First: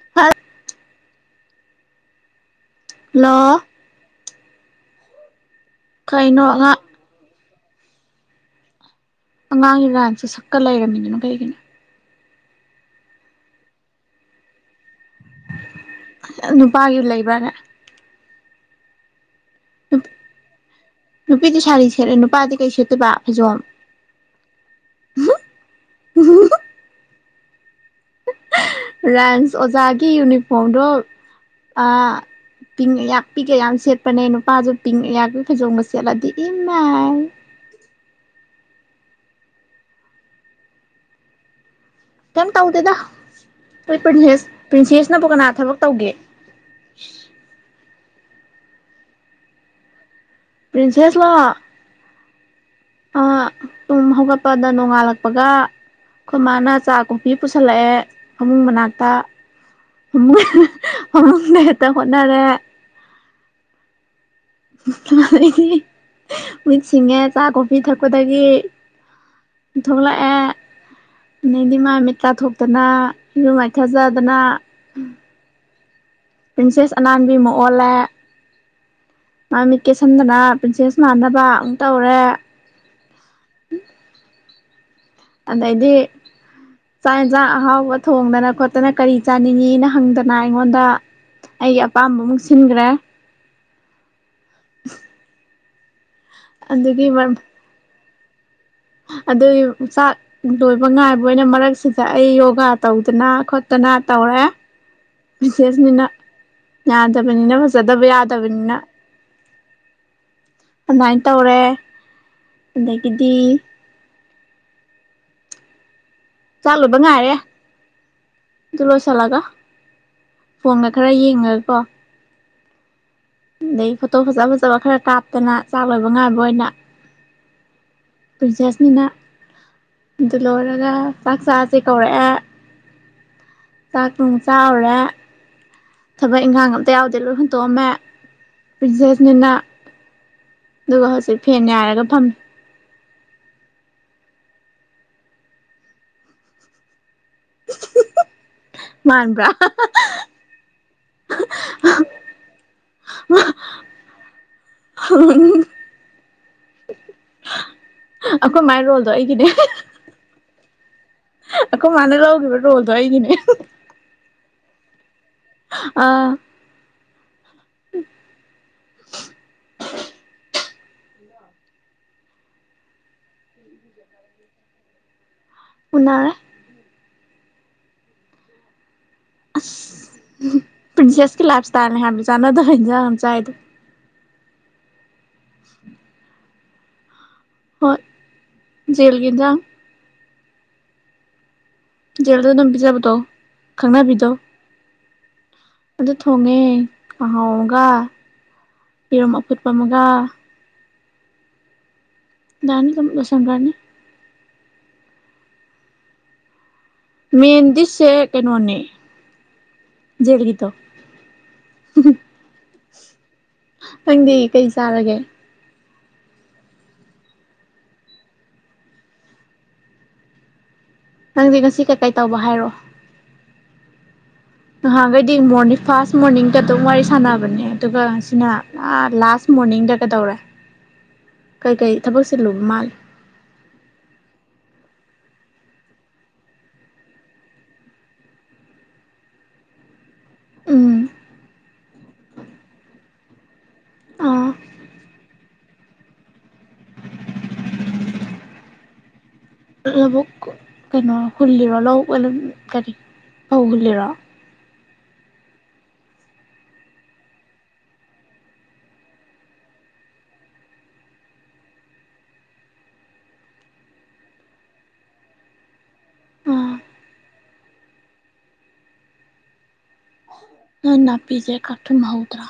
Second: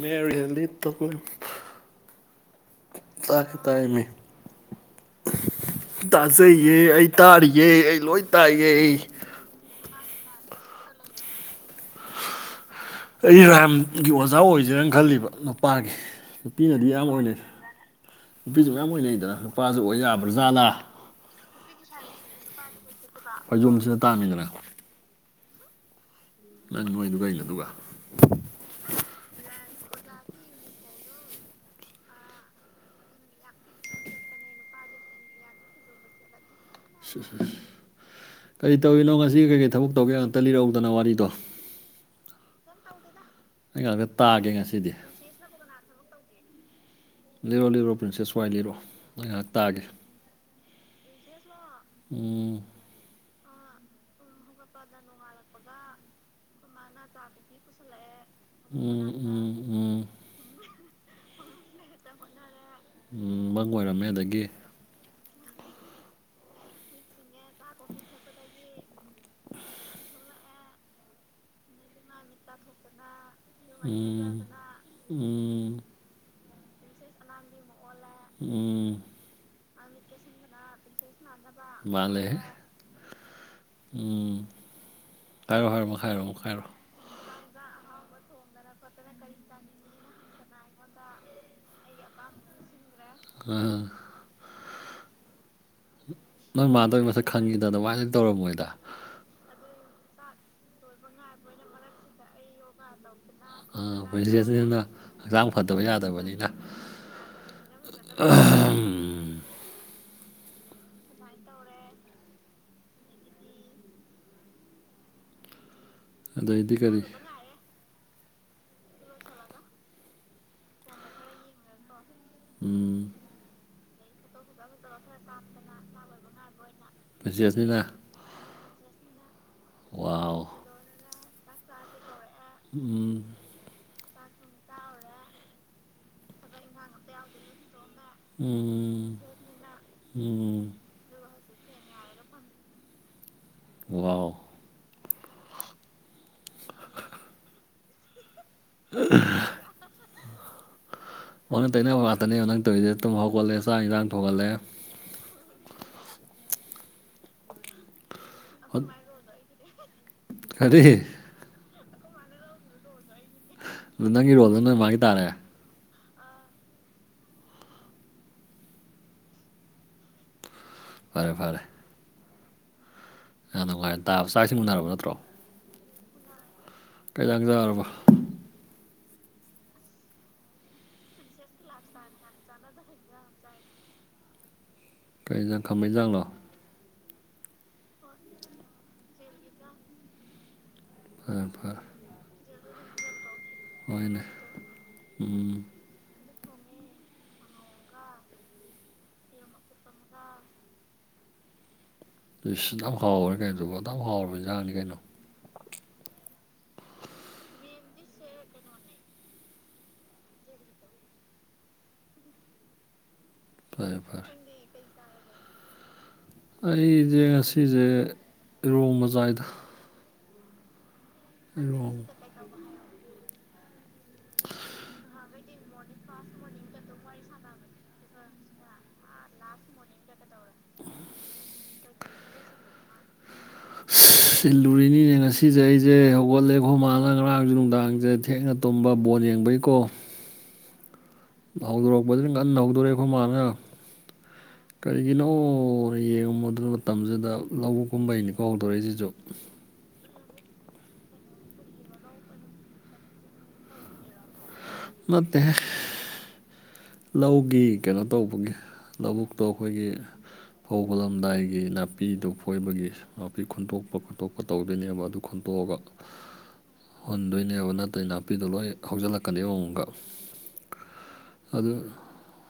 Mera ꯍꯦꯗꯤ ꯇꯛꯂ ꯇꯈ hello ꯇꯥꯏꯃꯦ ꯀꯩꯅꯣ ꯆꯥꯖꯩꯌꯦ ꯑꯉꯥꯡ ꯑꯩ ꯇꯥꯔꯤꯌꯦ ꯑꯩ ꯂꯣꯏ ꯇꯥꯏꯌꯦ ꯑꯩ ꯑꯉꯥꯡꯒꯤ ꯔꯥꯡꯁꯦ ꯁꯛꯀ ꯂꯩꯔꯝꯃꯤꯗꯅꯣ ꯀꯩꯒꯤꯅꯣ ꯑꯩ ꯔꯥꯝꯒꯤ ꯑꯣꯖꯥ ꯑꯣꯏꯖꯦꯔꯅ ꯈꯜꯂꯤꯕ ꯅꯨꯄꯥꯒꯤ ꯅꯨꯄꯤꯅꯗꯤ ꯅꯨꯄꯥꯒꯤ ꯌꯥꯝ ꯑꯣꯏꯅꯩ ꯂꯩꯕ꯭ꯔꯥꯅꯦ ꯅꯨꯄꯤꯁꯨ ꯃꯌꯥꯝ ꯑꯣꯏ ꯂꯩꯩꯗꯅ ꯅꯨꯄꯥꯁꯨ ꯑꯣꯏ ꯌꯥꯕ꯭ꯔꯥꯖꯥꯠꯂꯥ ꯅꯨꯄꯤ ꯗꯤ ꯁꯥꯔꯤ ꯁꯦꯠꯂꯦ ꯅꯨꯄꯥꯗꯤ ꯀꯩ ꯐꯩꯖꯣꯝ ꯁꯦꯠꯄ ꯇꯥꯃꯅꯤꯗꯅ ꯅꯪ ꯅꯣꯏꯗꯨꯒꯩꯅ ꯑꯗꯨꯒ ꯔꯥꯟꯁ ꯑꯣꯖꯥꯒꯤ ꯌꯨꯅꯤꯐꯣꯔꯝꯗꯣ ꯑꯥ ꯄꯤꯛ ꯑꯌꯥꯛꯄꯤꯒ ꯌꯥꯝ ꯁꯦꯠꯄꯅꯦ ꯅꯨꯄꯥꯁꯨ ꯄꯤꯛ ꯑꯌꯥꯛꯄꯤ ꯐꯩꯖꯣꯝꯒ ꯁꯦꯠꯂꯗꯤ ꯏꯃꯦ ꯀꯔꯤ ꯇꯧꯔꯤꯅꯣ ꯉꯁꯤ ꯀꯩꯀꯩ ꯊꯕꯛ ꯇꯧꯒꯦ ꯑꯝꯇ ꯂꯤꯔꯛꯎꯗꯅ ꯋꯥꯔꯤꯗꯣ ꯀꯩꯝ ꯇꯧꯗꯦꯗ ꯑꯩ ꯉꯥꯛꯇ ꯄ꯭ꯔꯤꯟꯁꯦꯁ ꯇꯥꯒꯦ ꯉꯁꯤꯗꯤ ꯄ꯭ꯔꯤꯟꯁꯦꯁꯅꯕꯨ ꯀꯅꯥ ꯊꯕꯛ ꯇꯧꯒꯦ ꯂꯤꯔꯣ ꯂꯤꯔꯣ ꯄ꯭ꯔꯤꯟꯁꯦꯁ ꯋꯥꯏ ꯂꯤꯔꯣ ꯑꯩ ꯉꯥꯏꯍꯥꯛ ꯇꯥꯒꯦ ꯄꯔꯤꯤꯟꯁꯦꯁꯂ ꯎꯝ ꯑꯥ ꯇꯨꯝ ꯍꯧꯒꯠꯄꯗ ꯅꯣꯡꯉꯥꯜꯂꯛꯄꯒ ꯑꯈꯣꯢ ꯃꯥꯅ ꯆꯥ ꯀꯣꯐꯤ ꯄꯨꯁꯜꯂꯛꯑꯦ ꯑꯃꯃꯨꯡ ꯃꯅꯥꯛꯇ ꯎꯝ ꯎꯝ ꯎꯝ ꯑꯃꯃꯨꯡꯅ ꯍꯦꯛꯇ ꯍꯣꯠꯅꯔꯦ ꯎꯝ ꯃꯪ ꯑꯣꯏꯔꯝꯃꯦ ꯑꯗꯒꯤ ꯃꯤꯠ ꯁꯤꯡꯉꯦꯠ ꯆꯥ ꯀꯣꯐꯤ ꯊꯛꯄꯗꯒꯤ ꯊꯣꯛꯂꯛꯑꯦ ꯅꯗꯤꯃꯃꯤꯠ ꯇꯥ ꯊꯣꯛꯣꯛꯇꯅ ꯎꯝ ꯎꯝ ꯄ꯭ꯔꯤꯟꯁꯦꯁ ꯑꯅꯥꯟꯕꯤ ꯑꯃ ꯑꯣꯜꯂꯦ ꯎꯝ ꯃꯃꯤꯠ ꯀꯦꯁꯟꯗꯅ ꯄ꯭ꯔꯤꯟꯁꯦꯁ ꯃꯥꯟꯅꯕ ꯑꯃꯨꯛ ꯇꯧꯔꯦ ꯃꯥꯜꯂꯦꯍꯦ ꯎꯝ ꯍꯥꯏꯔꯣ ꯍꯥꯏꯔꯣ ꯑꯗꯗꯤ ꯃꯈꯥ ꯍꯥꯏꯔꯣ ꯃꯈꯥ ꯍꯥꯏꯔꯣ ꯆꯥꯛ ꯌꯦꯟꯁꯥꯡ ꯑꯍꯥꯎꯕ ꯊꯣꯡꯗꯅ ꯈꯣꯠꯇꯅ ꯀꯔꯤ ꯆꯥꯅꯤꯡꯉꯤꯅ ꯍꯪꯗꯅ ꯑꯩꯉꯣꯟꯗ ꯑꯩꯒꯤ ꯑꯄꯥꯝꯕ ꯑꯃꯨꯛ ꯁꯤꯟꯈ꯭ꯔꯦ ꯎꯝ ꯅꯣꯏ ꯑꯗꯨꯒꯤ ꯃꯥꯥꯟꯗꯣꯏꯩ ꯃꯁꯛ ꯈꯪꯉꯤꯗꯅ ꯑꯗꯨꯃꯥꯏꯅ ꯇꯧꯔꯝꯃꯣꯏꯗ ꯑꯗꯨꯒꯤ ꯆꯥꯛ ꯂꯣꯏꯕ ꯉꯥꯏꯕ ꯑꯣꯏꯅ ꯃꯔꯛꯁꯤꯗ ꯑꯩ ꯌꯣꯒꯥ ꯇꯧꯗꯅ ꯈꯣꯠꯇꯅꯥ ꯑꯥ ꯇꯧꯔ ꯄ꯭ꯔꯦꯁꯤꯗꯦꯟꯁꯤꯅ ꯍꯛꯆꯥꯡ ꯐꯗꯕ ꯕꯤꯁꯦꯁꯅꯤꯅ ꯌꯥꯗꯕꯅꯤꯅ ꯌꯥꯗꯕꯅꯤꯅ ꯐꯖꯗꯕ ꯌꯥꯗꯕꯅꯤꯅ ꯑꯗꯨꯃꯥꯏꯅ ꯇꯧꯔꯦ ꯑꯗꯒꯤꯗꯤ ꯑꯗꯩꯗꯤ ꯆꯥꯛꯂꯣꯢꯕ ꯀꯔꯤ ꯉꯥꯏꯔꯦ ꯑꯗꯨ ꯂꯣꯏꯁꯤꯜꯂꯒ ꯐꯣꯟꯒ ꯈꯔ ꯌꯦꯡꯉꯒꯀꯣ ꯎꯝ ꯑꯗꯒꯤ ꯐꯣꯇꯣ ꯐꯖ ꯐꯖꯕ ꯈꯔ ꯀꯥꯞꯇꯅ ꯆꯥꯛ ꯂꯣꯏꯕ ꯉꯥꯏꯕ ꯑꯣꯏꯅ ꯃꯁꯤꯟꯁꯤ ꯑꯁꯤꯅꯤꯅ ꯄ꯭ꯔꯤꯟꯁꯦꯁꯅꯤꯅ ꯋꯥꯎ ꯑꯗꯨ ꯂꯣꯏꯔꯒ ꯆꯥꯛ ꯆꯥꯁꯦ ꯀꯧꯔꯛꯑꯦ ꯎꯝ ꯆꯥꯛꯇꯣ ꯑꯃꯨꯛ ꯆꯥꯎꯔꯦ ꯊꯕꯛ ꯏꯪꯈꯥꯡ ꯑꯝꯇ ꯌꯥꯎꯗꯦ ꯂꯣꯏ ꯍꯨꯟꯇꯣꯛꯑꯝꯃꯦ ꯎꯝ ꯄ꯭ꯔꯤꯁꯦꯁꯅꯤꯅ ꯎꯝ ꯑꯗꯨꯒ ꯍꯧꯖꯤꯛ ꯐꯦꯟ ꯉꯥꯏꯔꯒ ꯐꯝꯃꯤ ꯋꯥꯎ ꯃꯥꯥꯟꯕꯕ꯭ꯔꯥ ꯑ ꯍꯥꯍꯥ ꯑꯣꯟꯅ ꯇꯩꯅꯕ ꯉꯥꯛꯇꯅꯦꯕ ꯅꯪ ꯇꯧꯔꯤꯁꯦ ꯇꯨꯝ ꯍꯧꯒꯠꯂꯦ ꯆꯥꯛ ꯏꯟꯁꯥꯡ ꯊꯣꯡꯍꯜꯂꯦ ꯑꯩꯈꯣꯏ ꯃꯥꯏ ꯔꯣꯜꯗꯣ ꯑꯩꯒꯤꯅꯦ ꯀꯔꯤꯍ ꯑꯈꯣ ꯃꯅꯦ ꯂꯧꯎꯒꯕꯣꯗ ꯑꯩꯒꯤꯅꯦ ꯑꯗ ꯅꯪꯒꯤ ꯔꯣꯜꯗ ꯅꯣꯏ ꯃꯥꯒꯤ ꯇꯥꯔꯦ ꯑ ꯐꯔꯦ ꯐꯔꯦ ꯍꯥꯟ ꯅꯨꯡꯉꯥꯏꯅ ꯇꯥꯕ ꯆꯥꯛ ꯏꯁꯤꯡ ꯎꯅꯔꯕ ꯅꯠꯇ꯭ꯔꯣ ꯎꯟꯅꯔꯦ ꯢꯅꯥꯎꯗꯤꯕꯜ ꯑꯁ ꯄ꯭ꯔꯤꯟꯁꯦꯁꯀꯤ ꯂꯥꯏꯞꯁ ꯇꯅꯦ ꯍꯥꯏꯕꯗ ꯆꯅꯗ ꯢꯟꯖꯥꯡ ꯑꯃ ꯆꯥꯢꯗ ꯀꯩꯖꯪ ꯈꯝꯩ ꯆꯪꯂꯣ ꯍꯣꯏ ꯖꯦꯜꯒꯤ ꯢꯟꯖꯥꯡ ꯐꯔꯦ ꯐꯔ ꯖꯦꯜꯗ ꯑꯗꯨꯝ ꯄꯤꯖꯕ ꯗꯣ ꯍꯣꯏꯅꯦ ꯎ ꯑꯗꯨ ꯊꯣꯡꯉꯦ ꯈꯍꯥꯎ ꯑꯃꯒ ꯌꯦꯔꯨꯝ ꯑꯐꯨꯠꯄ ꯑꯃꯒ ꯄ ꯑꯗꯥꯏꯅ ꯌꯥꯝ ꯑꯗꯨꯝ ꯍꯥꯎꯔꯦ ꯂꯣꯏꯁꯟꯒ꯭ꯔꯅꯤ ꯀꯩꯅꯣꯗꯨꯧꯕ ꯑꯗꯨ ꯌꯥꯝ ꯍꯥꯎꯔꯕ ꯏꯟꯖꯥꯡꯅꯤ ꯀꯩꯅꯣ ꯃꯦꯟ ꯗꯤꯁꯦ ꯀꯩꯅꯣꯅꯦ ꯖꯕꯒꯤ ꯇꯣ ꯐꯔꯦ ꯐꯔꯦ ꯅꯪꯗꯤ ꯀꯩ ꯆꯥꯔꯒꯦ ꯑꯩꯁꯦ ꯉꯁꯤꯁꯦ ꯏꯔꯣꯡ ꯃꯖꯥꯏꯗ ꯅꯪꯗꯤ ꯉꯁꯤ ꯏꯔꯣꯝꯕ ꯀꯩꯀꯩ ꯇꯧꯕ ꯍꯥꯏꯔꯣ ꯅꯍꯥꯟꯈꯩꯗꯤ ꯃꯣꯔꯅꯤꯡ ꯐꯥꯔꯁ ꯃꯣꯔꯅꯤꯡꯒ ꯑꯗꯨꯝ ꯋꯥꯔꯤ ꯁꯥꯟꯅꯕ ꯑꯗꯨꯒꯅ ꯂꯥꯁ ꯃꯅꯤꯡꯗ ꯀꯩꯗꯧꯔꯦ ꯀꯩ ꯀꯩ ꯊꯕꯛꯁꯦ ꯂꯨꯕ ꯃꯥꯜꯂꯤ ꯁꯤꯤꯜꯂꯨꯔꯤꯅꯤꯅꯦ ꯉꯁꯤꯁꯦ ꯑꯩꯁꯦ ꯍꯧꯒꯠꯂꯦ ꯑꯩꯈꯣ ꯃꯥꯜꯅ ꯉꯔꯥꯡꯁꯨ ꯅꯨꯡꯗꯥꯡꯁꯦ ꯊꯦꯡꯅ ꯇꯨꯝꯕ ꯕꯣꯣꯟ ꯌꯦꯡꯕꯩꯀꯣ ꯎꯝ ꯍꯧꯗꯣꯔꯛꯄꯗꯨꯅ ꯉꯟꯅ ꯍꯧꯗꯣꯔꯛꯑꯦ ꯑꯩꯈꯣꯏ ꯃꯥꯅ ꯑꯥ ꯀꯔꯤꯒꯤꯅꯣ ꯑꯣ ꯌꯦꯡꯉꯝꯃꯣ ꯑꯗꯨ ꯃꯇꯝꯁꯤꯗ ꯂꯧꯕꯨꯛꯀꯨꯝꯕꯩꯅꯤꯀꯣ ꯍꯧꯗꯣꯔꯛꯏꯁꯤꯁꯨ ꯂꯧꯕꯛ ꯀꯩꯅꯣ ꯍꯨꯜꯂꯤꯔꯣ ꯂꯧꯕꯛ ꯀꯔꯤ ꯐꯧ ꯍꯨꯜꯂꯤꯔꯣ ꯅꯠꯇꯦ ꯍꯦ ꯂꯧꯒꯤ ꯀꯩꯅꯣ ꯇꯧꯕꯒꯤ ꯂꯧꯕꯨꯛꯇꯣ ꯑꯩꯈꯣꯏꯒꯤ ꯐꯧ ꯍꯨꯜꯂꯝꯗꯥꯢꯒꯤ ꯅꯥꯄꯤꯗꯨ ꯐꯣꯏꯕꯒꯤ ꯅꯥꯄꯤ ꯈꯨꯨꯟꯇꯣꯛꯄ ꯈꯣꯠꯇꯣꯛꯄ ꯇꯧꯗꯣꯏꯅꯦꯕ ꯑꯗꯨ ꯈꯨꯟꯇꯣꯛꯑꯒ ꯑꯥ ꯍꯨꯟꯗꯣꯏꯅꯦꯕ ꯅꯠꯇꯣꯏ ꯅꯥꯄꯤꯗꯣ ꯂꯣꯏ ꯍꯧꯖꯤꯜꯂꯛꯀꯅꯤ ꯃꯑꯣꯡꯒ ꯅꯣꯏ ꯅꯥꯄꯤꯁꯦ ꯀꯥꯊꯨꯝꯍꯧꯗ꯭ꯔꯥ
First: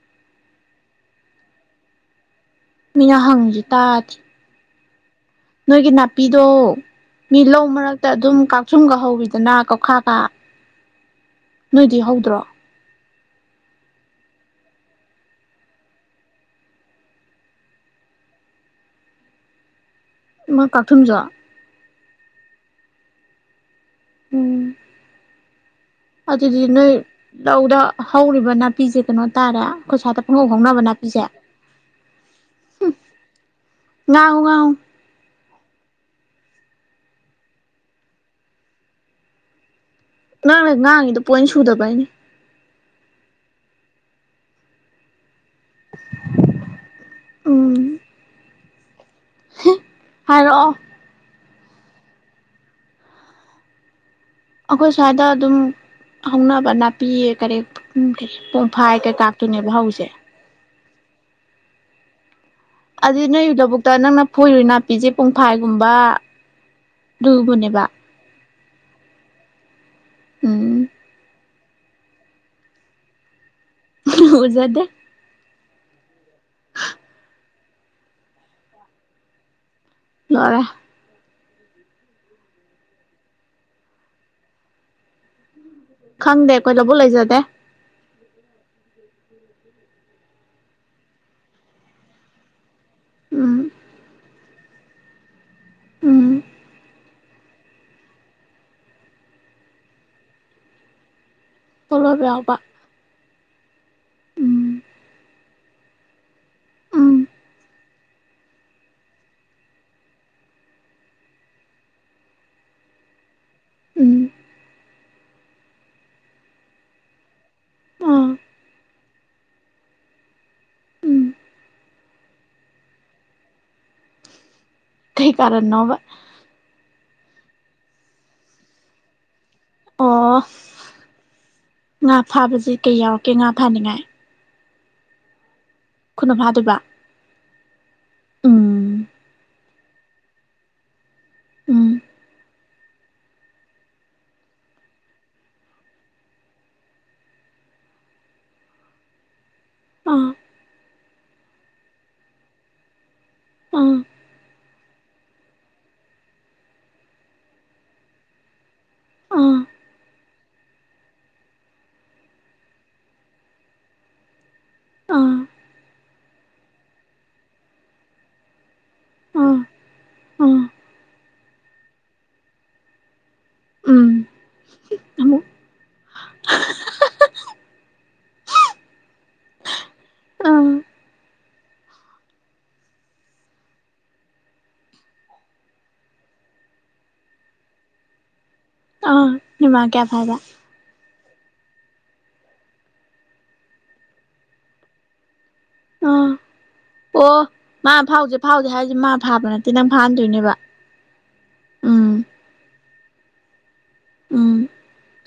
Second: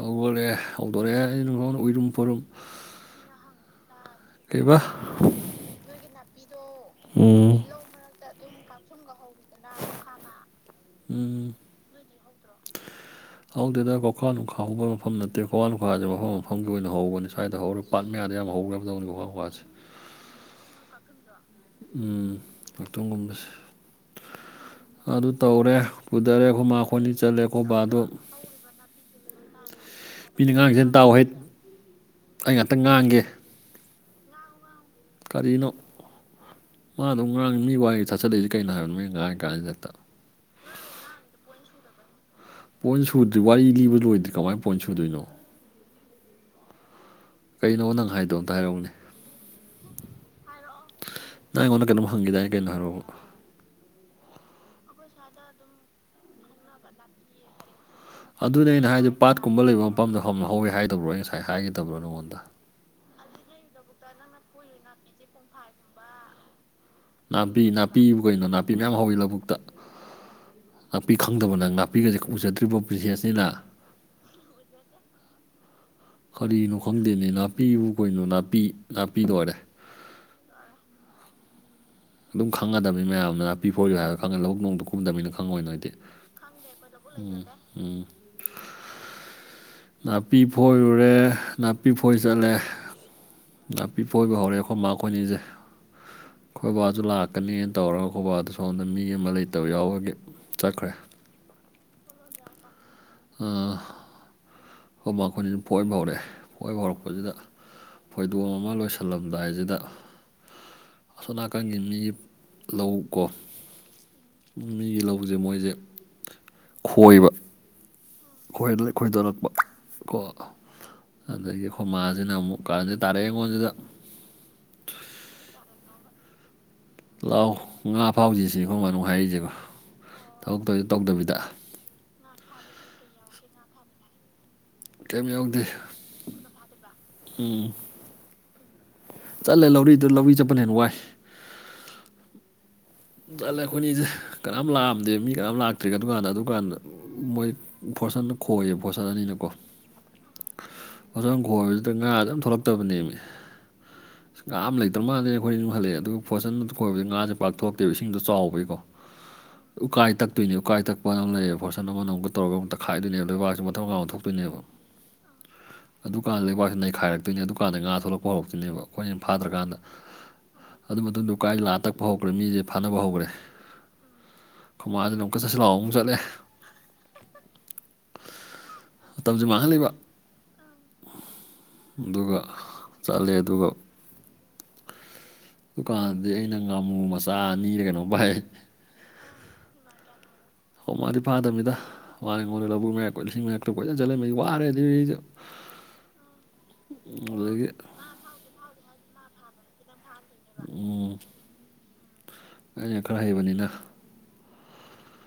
ꯍꯧꯒꯂꯛꯑꯦ ꯍꯧꯗꯣꯔꯛꯑꯦ ꯑꯩ ꯅꯨꯡꯊꯥꯎꯅ ꯎꯏꯔꯨꯝ ꯐꯔꯨꯝ ꯃꯤꯅ ꯍꯪꯈꯤ ꯇꯥꯔꯗꯤꯦ ꯂꯩꯕ ꯅꯣꯏꯒꯤ ꯅꯥꯄꯤꯗꯣ ꯃꯤ ꯂꯧ ꯃꯔꯛꯇ ꯑꯗꯨꯝ ꯀ ꯑꯨꯝꯒ ꯍꯧꯋꯤꯗꯅ ꯀꯧꯈꯥꯀ ꯎꯝ ꯅꯣꯏꯗꯤ ꯍꯧꯗ꯭ꯔꯣ ꯍꯧꯗꯗ ꯀꯣꯈꯥ ꯅꯨꯡꯈꯥ ꯍꯧꯕ ꯃꯐꯝ ꯅꯠꯇꯦ ꯀꯣꯋꯥꯥ ꯅꯨꯡꯈꯥꯁꯦ ꯃꯐꯝ ꯃꯐꯝꯒꯤ ꯑꯣꯏꯅ ꯍꯧꯕꯅꯤ ꯁ꯭ꯋꯥꯏꯗ ꯍꯧꯔꯛꯄ ꯄꯥꯠ ꯃꯌꯥꯗ ꯌꯥꯝ ꯍꯧꯈ꯭ꯔꯕꯗꯧꯅꯤ ꯋꯥ ꯋꯥꯁꯦ ꯑꯃ ꯀꯥꯛꯊꯨꯝꯖꯣ ꯎ ꯉꯥꯛꯇꯣꯡꯒꯨꯝꯕꯁꯦ ꯎꯝ ꯑꯗꯨ ꯇꯧꯔꯦ ꯄꯨꯊꯔꯦ ꯑꯗꯨꯗꯤ ꯈꯣꯢꯃꯥ ꯈꯣꯢꯅꯤ ꯆꯠꯂꯦ ꯈꯣꯢꯕꯥ ꯗꯣ ꯄꯤꯖꯦ ꯀꯩꯅꯣ ꯇꯥꯔꯦ ꯑꯩꯈꯣꯏꯁꯥ ꯃꯤꯅ ꯉꯥꯡꯉꯤꯁꯦ ꯇꯥꯎꯑꯣ ꯍꯦ ꯑꯩ ꯉꯥꯛꯇꯪ ꯉꯥꯡꯒꯦ ꯉꯥꯡꯎ ꯉꯥꯡꯎ ꯀꯔꯤꯅꯣ ꯃꯥꯗꯨꯝ ꯉꯥꯡꯉ ꯃꯤ ꯋꯥ ꯊꯠꯆꯂꯛꯏꯁꯦ ꯀꯩꯅꯣ ꯍꯥꯏꯕꯅꯤ ꯃꯤꯉꯥꯡꯉꯤ ꯀꯥꯟꯁꯤꯗꯛꯇ ꯅꯪꯅ ꯉꯥꯡꯉꯤꯗꯣ ꯄꯣꯏꯟ ꯁꯨꯗꯕ ꯍꯥꯏꯅꯤ ꯄꯣꯏꯟ ꯁꯨꯗ꯭ꯔꯤ ꯋꯥꯔꯤ ꯂꯤꯕ ꯂꯣꯏꯗ꯭ꯔꯤ ꯀꯃꯥꯏꯅ ꯄꯣꯏꯟ ꯁꯨꯗꯣꯏꯅꯣ ꯀꯩꯅꯣ ꯎꯝ ꯅꯪ ꯍꯥꯏꯗꯣꯅꯇ ꯍꯥꯏꯔꯛꯝꯅꯦ ꯍꯥꯏꯔꯛꯑꯣ ꯅꯪ ꯑꯩꯉꯣꯟꯗ ꯀꯩꯅꯣꯝ ꯍꯪꯈꯤꯗꯗꯥꯏ ꯀꯩꯅꯣ ꯍꯥꯏꯕꯣꯕꯨ ꯑꯩꯈꯣꯏ ꯁ꯭ꯋꯥꯏꯗ ꯑꯗꯨꯝ ꯍꯧꯅꯕ ꯅꯥꯄꯤꯌꯦ ꯀꯔꯤ ꯎꯝ ꯀꯩ ꯄꯨꯡꯐꯥꯏ ꯀꯩꯀ ꯀꯥꯇꯣꯏꯅꯦꯕ ꯍꯧꯁꯦ ꯐꯐꯝ ꯂꯧꯍꯧꯋꯤ ꯍꯥꯏꯗꯕ꯭ꯔꯣ ꯑꯩ ꯉꯁꯥꯏ ꯍꯥꯏꯒꯗꯕ꯭ꯔꯣ ꯅꯪꯉꯣꯟꯗ ꯑꯗꯨ ꯅꯣꯏꯒꯤ ꯂꯕꯨꯛꯇ ꯅꯪꯅ ꯐꯣꯏꯔꯨꯏ ꯅꯥꯄꯤꯁꯦ ꯄꯨꯡꯐꯥꯏꯒꯨꯝꯕ ꯅꯥꯄꯤ ꯅꯥꯄꯤꯕꯨ ꯀꯩꯅꯣ ꯅꯥꯄꯤ ꯃꯌꯥꯝ ꯍꯧꯋꯤ ꯂꯧꯕꯨꯛꯇ ꯎꯝ ꯉꯥꯛꯄꯤ ꯈꯪꯗꯕꯅ ꯉꯥꯛꯄꯤꯒꯁꯦ ꯎꯖꯗ꯭ꯔꯤꯕ ꯄ꯭ꯔꯤꯊꯦꯅꯤꯅ ꯑꯣꯖꯗꯦ ꯀꯔꯤꯅꯣ ꯈꯪꯗꯦꯅꯦ ꯅꯥꯄꯤꯕꯨ ꯀꯩꯅꯣ ꯅꯥꯄꯤ ꯅꯥꯄꯤ ꯂ ꯑꯣꯏꯔꯦ ꯑꯔꯦ ꯑꯗꯨꯝ ꯈꯪꯉꯗꯕꯅꯤ ꯃꯌꯥꯝꯅ ꯑꯅꯥꯄꯤ ꯐ ꯑꯣꯏꯏꯌꯨ ꯍꯥꯏꯕꯣ ꯈꯪꯉꯅꯤ ꯂꯧꯕꯨꯛ ꯅꯣꯡꯗ ꯀꯨꯝꯗꯕꯅꯤꯅ ꯈꯪꯉꯣꯏ ꯅꯣꯏꯗꯤ ꯈꯪꯗꯦ ꯑꯩꯈꯣꯏ ꯂꯧꯕꯨꯛ ꯂꯩꯖꯗꯦ ꯎꯝ ꯅꯥꯄꯤ ꯐꯣꯏꯔꯨꯔꯦ ꯅꯥꯄꯤ ꯐꯣꯏ ꯆꯠꯂꯦ ꯎꯝ ꯅꯥꯄꯤꯄꯣꯏꯕ ꯍꯧꯔꯛꯑꯦꯈꯣꯏ ꯃꯥꯈꯣꯏꯅꯤꯁꯦ ꯎꯝ ꯑꯩꯣꯏꯕꯥꯁꯨ ꯂꯥꯛꯀꯅꯦꯅ ꯇꯧꯔꯒ ꯑꯩꯣꯏꯕꯥꯗꯨ ꯁꯣꯝꯗ ꯃꯤ ꯑꯃ ꯂꯩꯇꯕ ꯌꯥꯎꯔꯒꯤ ꯆꯠꯈ꯭ꯔꯦ ꯇꯣꯂ ꯌꯥꯎꯕ ꯑ ꯎꯝ ꯑꯩꯈꯣꯏ ꯃꯈꯥꯡꯣꯏꯁꯤꯅ ꯄꯣꯏꯕ ꯍꯧꯔꯛꯑꯦ ꯄꯣꯏꯕ ꯎꯝ ꯍꯧꯔꯛꯄꯁꯤꯗ ꯐꯣꯏꯗꯣꯝ ꯑꯃ ꯂꯣꯏꯁꯤꯜꯂꯝꯗꯥꯏꯁꯤꯗ ꯑꯁꯣꯅꯥꯀꯟꯒꯤ ꯃꯤ ꯂꯧꯀꯣ ꯎꯝ ꯃꯤꯒꯤ ꯂꯧꯁꯦ ꯃꯣꯏꯁꯦ ꯈꯣꯏꯕ ꯑꯥ ꯈꯣꯏ ꯈꯣꯏꯗꯣꯔꯛꯄ ꯀꯣ ꯎꯝ ꯑꯗꯒꯤ ꯑꯩꯈꯣꯏ ꯃꯥꯥꯁꯤꯅ ꯑꯃꯨꯛ ꯀꯥꯟꯗ ꯇꯥꯔꯛ ꯑꯩꯉꯣꯟꯁꯤꯗ ꯀꯩ ꯀꯥꯔꯟꯅꯣꯕ ꯂ ꯂꯥꯛꯑꯣ ꯉꯥ ꯐꯥꯎꯁꯤꯁꯤ ꯑꯩꯈꯣꯏ ꯉꯥꯅꯨꯡ ꯍꯥꯏꯔꯤꯁꯦꯕ ꯑꯣ ꯊꯕꯛꯇ ꯇꯧꯗꯕꯤꯗ ꯉꯥ ꯐꯥꯕꯕꯁꯤ ꯀꯩ ꯌꯥꯎꯔꯛꯀꯦ ꯉꯥ ꯐꯥꯅꯤꯡꯉꯥꯏ ꯀꯔꯤꯝ ꯌꯥꯎꯗꯦ ꯈꯨꯅ ꯐꯥꯗꯣꯏꯕ ꯎꯝ ꯎꯝ ꯆꯠꯂꯦ ꯂꯧꯔꯤꯗ ꯂꯧꯔꯤ ꯆꯠꯄꯅ ꯍꯦꯅ ꯋꯥꯏ ꯎꯝ ꯆꯠꯂꯦ ꯑꯩꯈꯣꯏꯅꯤꯁꯦ ꯀꯅꯥꯝ ꯂꯥꯛꯑꯝꯗꯦ ꯃꯤ ꯀꯅꯥꯝ ꯂꯥꯛꯇ꯭ꯔꯤꯒꯦ ꯑꯗꯨꯀꯥꯟꯗ ꯑꯗꯨꯀꯥꯟꯗ ꯃꯣꯏ ꯐꯣꯔꯠꯁꯟꯅ ꯈꯣꯏꯌꯦꯕ ꯐꯣꯔꯁꯟ ꯑꯅꯤꯅꯀꯣ ꯑꯥ ꯐꯣꯔꯠꯁꯟꯅ ꯈꯣꯏꯕꯁꯤꯗ ꯉꯥ ꯑꯝ ꯊꯣꯛꯂꯛꯇꯕꯅꯦꯃꯤ ꯑꯥ ꯉꯥ ꯑꯃ ꯂꯩꯇꯕ ꯃꯥꯜꯂꯦ ꯑꯩꯈꯣꯏ ꯍꯜꯂꯛꯑꯦ ꯑꯗꯨꯒ ꯐꯣꯔꯁꯟꯅ ꯈꯣꯏꯕꯁꯤꯗ ꯉꯥꯁꯦ ꯄꯥꯛꯊꯣꯛꯇꯦ꯫ ꯇꯦꯕ ꯏꯁꯤꯡꯗꯣ ꯆꯥꯎꯕꯒꯤꯀꯣ ꯑꯥ ꯎꯀꯥꯏ ꯇꯛꯇꯣꯏꯅꯦ ꯎꯀꯥꯏ ꯇꯛꯄ ꯑꯃ ꯂꯩꯌꯦ ꯐꯣꯔꯁꯟ ꯑꯃꯨꯛ ꯇꯧꯔꯒ ꯑꯃꯨꯛ ꯇꯛꯈꯥꯏꯗꯣꯏꯅꯦꯕ ꯂꯩꯕꯥꯛꯁꯤ ꯃꯊꯛ ꯃꯈꯥ ꯑꯃꯊꯣꯛꯄ ꯑꯗꯨꯅꯦꯕ ꯑꯥ ꯑꯗꯨꯀꯥꯟꯗ ꯂꯩꯕꯥꯛꯁꯤ ꯅꯩꯈꯥꯏꯔꯛꯇꯣꯏꯅꯦ ꯑꯗꯨꯀꯥꯟꯗ ꯉꯥ ꯊꯣꯛꯂꯛꯄ ꯍꯧꯔꯛꯇꯣꯏꯅꯦꯕ ꯑꯩꯈꯣꯏꯅ ꯑꯥ ꯐꯥꯗ꯭ꯔꯀꯥꯟꯗ ꯑꯥ ꯑꯗꯨ ꯃꯇꯨꯡꯗꯨ ꯎꯀꯥꯏꯗꯣ ꯂꯥꯛꯑ ꯇꯛꯄ ꯍꯧꯈ꯭ꯔꯦ ꯃꯤꯁꯦ ꯐꯥꯅꯕ ꯍꯧꯈ꯭ꯔꯦ ꯎꯝ ꯈꯨꯃꯥꯁꯤꯅ ꯑꯃꯨꯛꯀ ꯑꯃꯨꯛ ꯆꯠꯁꯤ ꯂꯥꯛꯑꯣ ꯑꯃꯨꯛ ꯆꯠꯂꯦ ꯃꯇꯝꯁꯤ ꯃꯥꯡꯍꯜꯂꯤꯕ ꯑꯥ ꯑꯗꯨꯒ ꯆꯠꯂꯦ ꯑꯗꯨꯒ ꯗꯨꯀꯥꯟꯗꯤ ꯑꯩꯅ ꯉꯥꯃꯨ ꯃꯆꯥ ꯑꯅꯤꯔ ꯀꯩꯅꯣꯝ ꯐꯥꯏ ꯑ ꯅꯣꯏ ꯃꯥ ꯀꯌꯥ ꯐꯥꯏꯕ ꯑꯣ ꯃꯥꯗꯤ ꯐꯥꯗꯕꯅꯤꯗ ꯍꯋꯥꯉꯣꯟꯗ ꯂꯧꯕꯨꯛ ꯃꯌꯥꯏ ꯀꯣꯏ ꯏꯁꯤꯡ ꯃꯔꯛꯇ ꯀꯣꯏ ꯆꯠꯂꯦꯕ ꯋꯥꯔꯦ ꯑꯗꯨ ꯑꯩꯁꯦ ꯑꯣ ꯑꯣ ꯃꯥ ꯐꯥꯎꯁꯦ ꯐꯥꯎꯁꯦ ꯍꯥꯏꯁꯦ ꯃꯥ ꯐꯥꯕ ꯅꯠꯇꯦ ꯅꯪ ꯐꯥꯍꯟꯗꯣꯏꯅꯦꯕ ꯎꯝ ꯎꯝ ꯑꯩꯅ ꯈꯔ ꯍꯩꯕꯅꯤꯅ ꯎꯝ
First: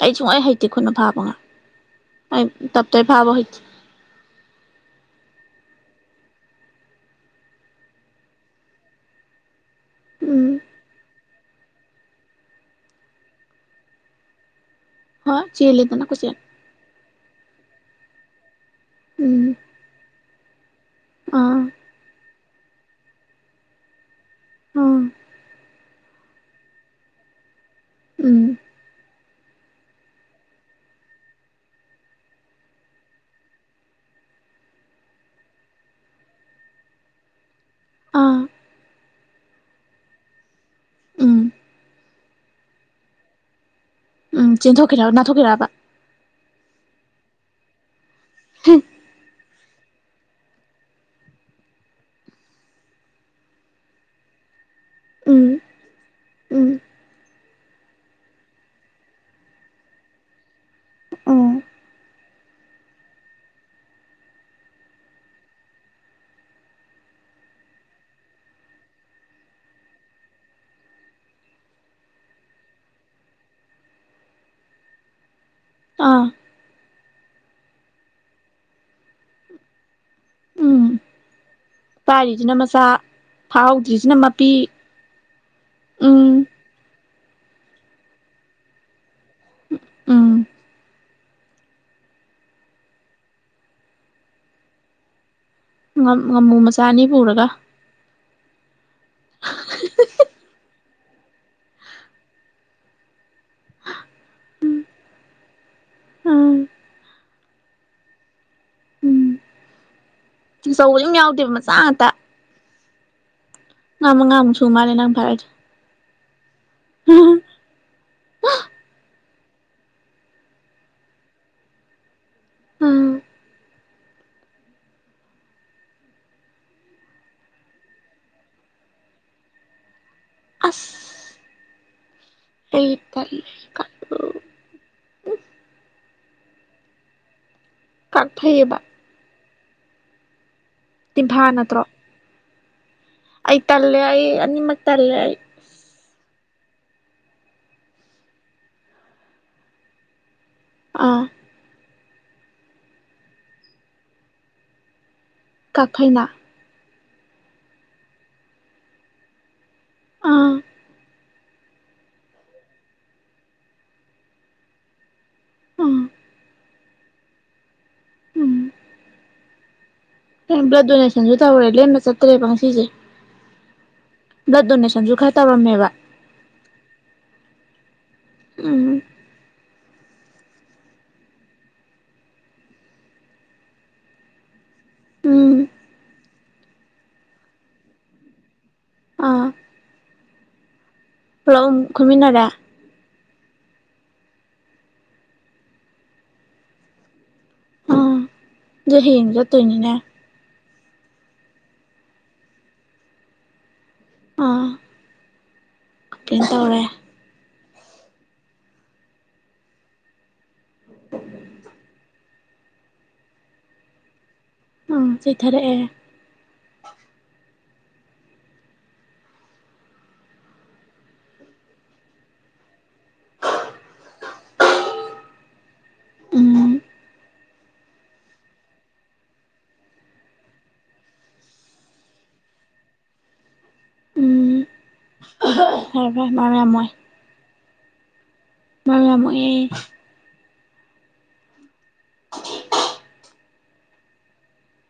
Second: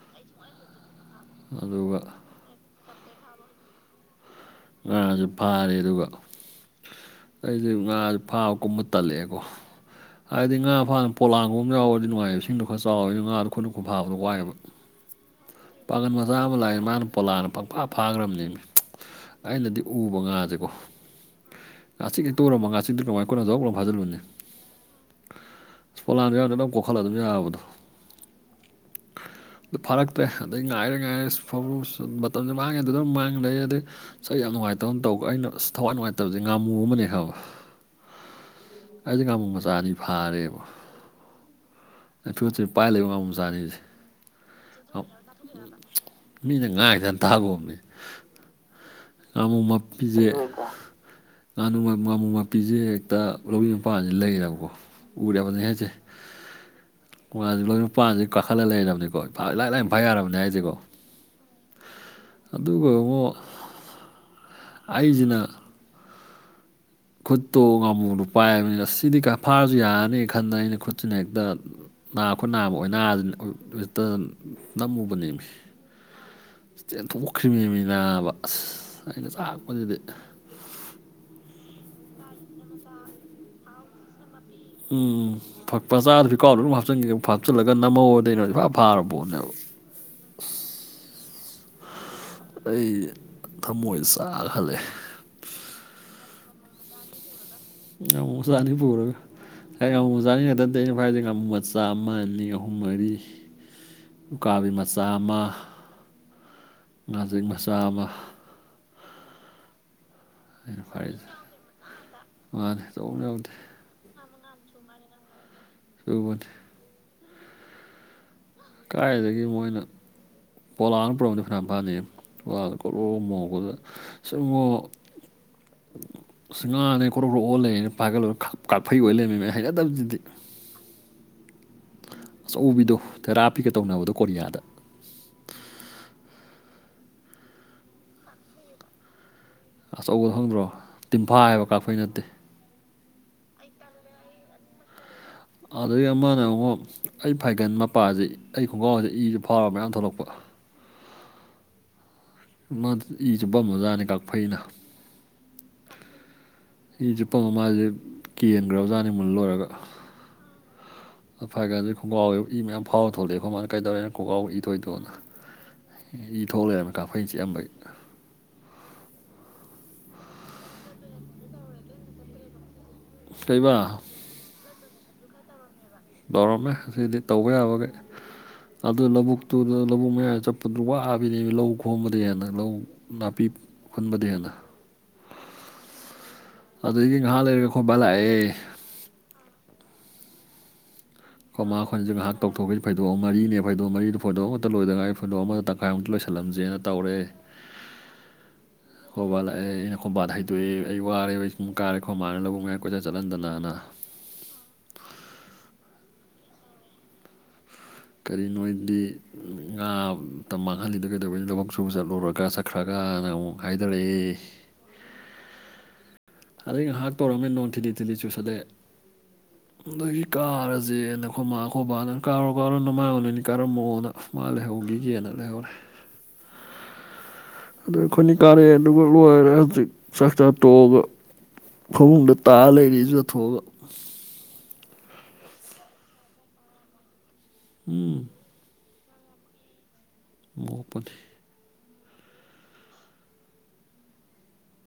ꯑꯩ ꯁꯨꯡ ꯍꯩꯇꯦ ꯈꯨꯠꯅ ꯐꯥꯕ ꯉꯥ ꯑꯗꯨꯒ ꯇꯞꯇꯩ ꯐꯥꯕ ꯐꯧ ꯍꯩꯇꯦ ꯉꯥꯁꯨ ꯐꯥꯔꯦ ꯑꯗꯨꯒ ꯑꯩꯁꯦ ꯉꯥꯁꯦ ꯐꯥꯕ ꯀꯨꯝꯕ ꯇꯜꯂꯛꯑꯦꯀꯣ ꯎꯝ ꯍꯥꯏꯗꯤ ꯉꯥ ꯐꯥꯅ ꯄꯣꯠꯂꯥꯡꯒꯨꯝꯕ ꯌꯥꯎꯔꯗꯤ ꯅꯨꯡꯉꯥꯏꯕꯁꯤꯡꯗꯣ ꯈꯔ ꯆꯥꯎꯋꯦ ꯉꯥꯗꯣ ꯈꯨꯠꯅ ꯈꯨꯠ ꯐꯥꯕꯗꯣ ꯋꯥꯏꯑꯕ ꯍꯣꯏ ꯆꯦ ꯄꯥꯒꯟ ꯃꯆꯥ ꯑꯃ ꯂꯥꯛꯑꯦ ꯃꯥꯅ ꯄꯣꯂꯥꯡꯅ ꯄꯪꯐꯥ ꯐꯥꯈ꯭ꯔꯕꯅꯤ ꯎꯝ ꯑꯩꯅꯗꯤ ꯎꯕ ꯉꯥꯁꯦꯀꯣ ꯑꯥ ꯉꯥꯆꯤꯛ ꯇꯣꯡꯔꯃ ꯉꯥꯆꯤꯛꯇꯨ ꯀꯃꯥꯏꯅ ꯀꯣꯛ ꯐꯥꯖꯤꯜꯂꯨꯅꯤ ꯑꯥ ꯁ ꯄꯣꯂꯥꯟꯗ ꯌꯥꯎꯗ ꯑꯗꯨ ꯀꯣꯛꯠꯂ ꯑꯗꯨꯝ ꯌꯥꯕꯗꯣ ꯎꯝ ꯑꯗꯨ ꯐꯥꯔꯛꯇ꯭ꯔꯦ ꯑꯗꯩ ꯉꯥꯏꯔꯦ ꯉꯥꯏꯔꯦ ꯃꯇꯝꯁꯨ ꯃꯥꯡꯉꯦ ꯑꯗꯨ ꯑꯗꯨꯝ ꯃꯥꯡꯗꯦ ꯑꯗꯩ ꯁ ꯌꯥꯝ ꯅꯨꯡꯉꯥꯏꯇꯕ ꯇꯧꯕ ꯑꯩꯅ ꯑꯁ ꯊꯋꯥꯏ ꯅꯨꯡꯉꯥꯏꯇꯕꯁꯦ ꯉꯥꯃꯨ ꯑꯃꯅꯦ ꯍꯥꯏꯕ ꯑꯥ ꯑꯩꯗꯤ ꯉꯃꯨ ꯃꯆꯥꯗꯤ ꯐꯥꯔꯦꯕ ꯎꯝ ꯑꯩ ꯐꯨꯔꯤꯠꯁꯦ ꯄꯥꯏ ꯂꯩꯕ ꯉꯥꯃꯨ ꯃꯆꯥ ꯑꯥꯅꯤꯁꯦ ꯎꯝ ꯆꯦꯟꯊꯣꯛꯈꯤꯔ ꯅꯥꯟꯊꯣꯛꯈꯤꯔꯑꯕ ꯃꯤꯅ ꯉꯥꯡꯏꯁꯦ ꯍꯥꯟꯅ ꯇꯥꯒꯣꯃꯦ ꯍ ꯉꯥꯃꯨ ꯃꯄꯤꯖꯦ ꯉꯥ ꯉꯥꯃꯨ ꯃꯄꯤꯁꯦ ꯍꯦꯛꯇ ꯂꯧꯔꯤ ꯃꯄꯥꯟꯁꯤꯗ ꯂꯩꯕꯀꯣ ꯎꯝ ꯎꯔꯕꯅꯤ ꯍꯥꯏꯁꯦ ꯎꯝ ꯃꯥꯁꯦ ꯂꯧꯔꯤ ꯃꯄꯥꯟꯁꯤꯗ ꯀꯥꯈꯠꯂꯒ ꯂꯩꯔꯕꯅꯤꯀꯣ ꯍꯣꯏ ꯏꯔꯥꯏ ꯂꯥꯏꯅ ꯐꯥ ꯌꯥꯔꯕꯅꯤ ꯍꯥꯏꯁꯦꯀꯣ ꯎꯝ ꯑꯗꯨꯒꯉꯣ ꯑꯩꯖꯤꯅ ꯈꯨꯠꯇꯣ ꯉꯥꯃꯨꯗꯨꯣ ꯄꯥꯏꯕꯅꯤꯅ ꯑ ꯁꯤꯗꯤ ꯐꯥꯔꯁꯨ ꯌꯥꯔꯅꯤ ꯈꯟꯗ ꯑꯩꯅ ꯈꯨꯠꯁꯤꯅ ꯍꯦꯛꯇ ꯅꯥꯈꯣꯏ ꯅꯥꯕ ꯑꯣꯏꯅ ꯅꯝꯃꯨꯕꯅꯤ ꯑꯥ ꯆꯦꯟꯊꯣꯛꯈ꯭ꯔꯤꯕꯅꯦꯅꯤꯅꯕ ꯑꯁ ꯑꯩꯅ ꯆꯥꯛꯛꯄꯗꯨꯗꯤ ꯎꯝ ꯄꯥꯏꯔꯤꯁꯤꯅ ꯃꯆꯥ ꯊꯥꯍꯧꯗ꯭ꯔꯤꯁꯤꯅ ꯎꯝ ꯐꯄ ꯆꯥꯗꯁꯨꯗꯤ ꯀꯥꯎꯗ ꯑꯗꯨꯝ ꯍꯥꯞꯆꯤꯟꯒꯦ ꯍꯥꯞꯆꯤꯜꯂꯒ ꯅꯝꯃꯧꯑꯣꯗꯩꯅꯣ ꯏ ꯐꯥ ꯐꯥꯔꯕ ꯄꯣꯠꯅꯦꯕ ꯑꯥ ꯑꯩ ꯊꯃꯣꯏꯗ ꯆꯥꯒ ꯍꯜꯂꯛꯑꯦ ꯉꯥꯃꯨ ꯃꯆꯥ ꯑꯅꯤ ꯄꯨꯔꯒ ꯌꯥꯝꯉꯃꯨ ꯆꯥꯅꯤ ꯄꯨꯔꯒ ꯍ ꯉꯉꯨꯖꯥꯅꯤ ꯍꯦꯛꯇ ꯑꯩꯅꯚꯥꯏꯗꯥ ꯃꯆꯥ ꯑꯃ ꯑꯅꯤ ꯑꯍꯨꯝ ꯃꯔꯤ ꯎꯀꯥꯕꯤ ꯃꯆꯥ ꯑꯃ ꯎꯝ ꯉꯥꯖꯛ ꯃꯆꯥ ꯑꯃ ꯇꯨꯆꯧꯕꯝ ꯌꯥꯎꯗꯦꯕ ꯃꯆꯥ ꯉꯥꯛꯇ ꯃꯥꯅ ꯇꯧꯕ ꯌꯥꯎꯗꯦ ꯉꯥ ꯃꯉꯥꯃꯨꯛꯨ ꯃꯥꯜꯂꯦ ꯅꯪ ꯐꯔꯛꯁꯦ ꯇꯗ ꯎꯝ ꯈꯋꯥꯏꯗꯒꯤ ꯃꯣꯏꯅ ꯄꯣꯂꯥꯡꯅ ꯄꯨꯔꯕꯅꯤ ꯐꯅꯥꯌꯥꯝ ꯐꯥꯅꯩ ꯄꯣꯂꯥꯗ ꯀꯣꯠꯂꯣ ꯎꯝ ꯃꯣꯄꯗ ꯁꯉ ꯁꯤ ꯉꯥꯅꯦ ꯀ꯭ꯔꯣꯛ ꯀ꯭ꯔꯣꯛ ꯑꯣꯜꯂꯔꯦꯅꯦ ꯄꯥꯏꯒꯠꯂꯣꯏ ꯀꯥꯐꯩ ꯑꯣꯏ ꯂꯩꯔꯃꯤꯃꯦ ꯍꯩꯅꯗꯕꯗꯨꯗꯤ ꯑꯁ ꯑꯩ ꯑꯆꯧꯕꯤꯗꯣ ꯇꯜꯂꯦ ꯊꯦꯔꯥꯄꯤꯒ ꯇꯧꯅꯕꯗꯣ ꯀꯣꯔꯤꯌꯥꯗ ꯀꯛꯐꯩꯌꯦꯕ ꯑꯆꯧꯕ ꯐꯪꯗ꯭ꯔꯣ ꯇꯤꯝꯐꯥ ꯇꯤꯟꯐꯥ ꯍꯥꯏꯕ ꯅꯠꯇ꯭ꯔꯣ ꯀꯥꯞꯄꯩ ꯅꯠꯇꯦ ꯑꯩ ꯇꯜꯂꯦ ꯑꯩꯅꯤꯃꯒ ꯇꯔꯂꯦꯏ ꯑꯗꯒꯤ ꯑꯃꯅ ꯑꯃꯨꯛ ꯑꯩ ꯐꯥꯏꯒꯟ ꯃꯄꯥꯁꯤ ꯑꯩ ꯈꯣꯡꯒꯥꯎꯁꯤꯗ ꯏꯁꯨ ꯐꯥꯎꯔꯒ ꯃꯌꯥꯝ ꯊꯣꯛꯂꯛꯄ ꯑꯥ ꯃꯥ ꯏ ꯆꯨꯞꯄ ꯑꯣꯖꯥꯅꯤ ꯀꯥꯐꯩꯅ ꯀꯈꯩꯅꯥ ꯑꯩ ꯆꯨꯞꯄ ꯃꯃꯥꯁꯦ ꯀꯦꯟꯈ꯭ꯔ ꯑꯣꯖꯥꯅꯤ ꯃꯨꯟ ꯂꯣꯏꯔꯒ ꯑꯥ ꯐꯔ ꯀꯥꯟꯗꯗꯤ ꯈꯣꯡꯒ꯭ꯔꯥꯎ ꯏ ꯃꯌꯥꯝ ꯐꯥꯎꯔ ꯊꯣꯛꯂꯛꯑꯦ ꯑꯩꯣꯏ ꯃꯥꯅ ꯀꯩꯗꯧꯔꯦ ꯈꯣꯡꯥꯎꯕ ꯏ ꯊꯣꯏꯗꯣꯛꯑꯅ ꯑꯥ ꯏ ꯊꯣꯛꯂꯔꯝꯃꯤ ꯀꯥꯡꯥꯈꯣꯏꯩꯅ ꯆꯤꯛꯑꯝꯕꯩ ꯎꯝ ꯕ꯭ꯂꯗ ꯗꯣꯅꯦꯁꯟꯁꯨ ꯇꯧꯔꯦ ꯂꯦꯝꯅ ꯆꯠꯇ꯭ꯔꯦꯕ ꯉꯁꯤꯁꯦ ꯇꯕ ꯕ꯭ꯂꯗ ꯗꯣꯅꯦꯁꯟꯁꯨ ꯈꯔ ꯇꯧꯔꯝꯃꯦꯕ ꯇꯧꯔꯝꯃꯦ ꯑꯁꯤꯗꯤ ꯇꯧꯕ ꯌꯥꯕꯈꯩ ꯎꯝ ꯑꯗꯨ ꯂꯧꯕꯨꯛ ꯑꯗꯨꯨꯗ ꯂꯧꯕꯨ ꯃꯌꯥ ꯆꯠꯄꯗꯨ ꯋꯥꯕꯅꯦꯕ ꯂꯧ ꯈꯣꯝꯕꯗꯅ ꯂꯧ ꯅꯥꯄꯤ ꯍꯟꯕꯗ ꯍꯅ ꯎꯝ ꯑꯗꯨꯗꯤ ꯉꯥꯏꯍꯥꯛ ꯂꯩꯔꯒ ꯈꯣꯕꯥ ꯂꯥꯛꯑꯦ ꯑꯥ ꯄꯨꯂꯞ ꯑꯃꯨꯛ ꯑꯩꯣꯃꯥꯈꯣꯏꯁꯨ ꯉꯥꯏꯍꯥꯛ ꯈꯨꯠꯃꯤꯟꯅꯔꯦ ꯇꯧꯊꯣꯛꯈꯤꯕ ꯐꯩꯗꯣ ꯃꯔꯤꯅꯦ ꯐꯩꯗꯣ ꯃꯔꯤꯗꯨ ꯐꯣꯗꯣꯛ ꯑꯃꯇ ꯂꯣꯏꯗꯅꯒ ꯑꯩ ꯐꯣꯏꯗꯣ ꯑꯃꯗ ꯇꯪꯈꯥꯏꯃꯨꯇ ꯂꯣꯏꯁꯤꯜꯂꯝꯁꯦꯅ ꯇꯧꯔꯦ ꯑꯥ ꯑꯗꯨ ꯍꯌꯦꯡ ꯆꯠꯇꯣꯏꯅꯤꯅꯦ ꯀꯣꯏꯂꯩꯅ ꯙꯩ ꯇꯨꯦ ꯑꯩ ꯋꯥꯔꯦꯕ ꯑꯩ ꯁꯨꯝ ꯀꯥꯔꯦ ꯈꯣ ꯃꯥꯅ ꯂꯧꯕ ꯉꯥꯏ ꯀꯣꯏꯆꯠ ꯆꯠꯍꯟꯗꯅꯅ ꯑꯥ ꯑ ꯇꯧꯔꯦ ꯀꯔꯤꯅꯣ ꯍꯥꯏꯗꯤ ꯉꯥꯇ ꯃꯥꯡꯍꯜꯂꯤꯗꯣ ꯀꯩꯗꯧꯕꯩꯅꯤ ꯂꯧꯕꯛ ꯆꯨꯕ ꯆꯠꯂꯨꯔꯒ ꯉꯁꯥꯏ ꯈꯔꯒꯅ ꯑꯃꯨꯛ ꯍꯥꯏꯊꯔꯛꯏꯦ ꯑꯥ ꯆ ꯆꯩꯊꯔꯛꯑꯦ ꯑꯗꯩ ꯉꯥꯏꯍꯥꯛ ꯇꯧꯔꯝꯃꯦ ꯅꯣꯡ ꯊꯤꯗꯤ ꯊꯤꯗꯤ ꯆꯨꯁꯂꯦ ꯑꯒꯤ ꯀꯥꯔꯁꯦ ꯅꯈꯣꯏ ꯃꯥ ꯑꯩꯈꯣꯏꯕꯥꯅ ꯀꯥꯔꯣ ꯀꯥꯔꯣ ꯅꯣꯡꯃꯥꯏꯔꯅꯣꯏꯅꯤ ꯀꯥꯔꯝꯃꯛꯛꯑꯣꯅ ꯃꯥ ꯂꯩꯍꯧꯈꯤꯒꯦꯅ ꯂꯩꯍꯧꯔꯦ ꯎꯝ ꯑꯗꯩ ꯑꯩꯅꯤ ꯀꯥꯔꯦ ꯑꯗꯨꯒ ꯂꯣꯏꯔꯦ ꯍꯧꯖꯤꯛ ꯆꯥꯛ ꯆꯥ ꯇꯣꯛꯑꯒ ꯐꯃꯨꯡꯗ ꯇꯥꯔ ꯂꯩꯔꯤ ꯏꯖꯨꯖꯊꯣꯛꯑꯒ ꯎꯝ [unintelligible] ꯐꯔꯦ ꯐꯔꯦ ꯃꯔꯝ ꯌꯥꯝ ꯃꯣꯏ ꯍꯝ ꯃꯔꯝ ꯌꯥꯝ ꯃꫭꯛꯑꯦ ꯃꫭꯛꯄꯅꯦ [inaudible]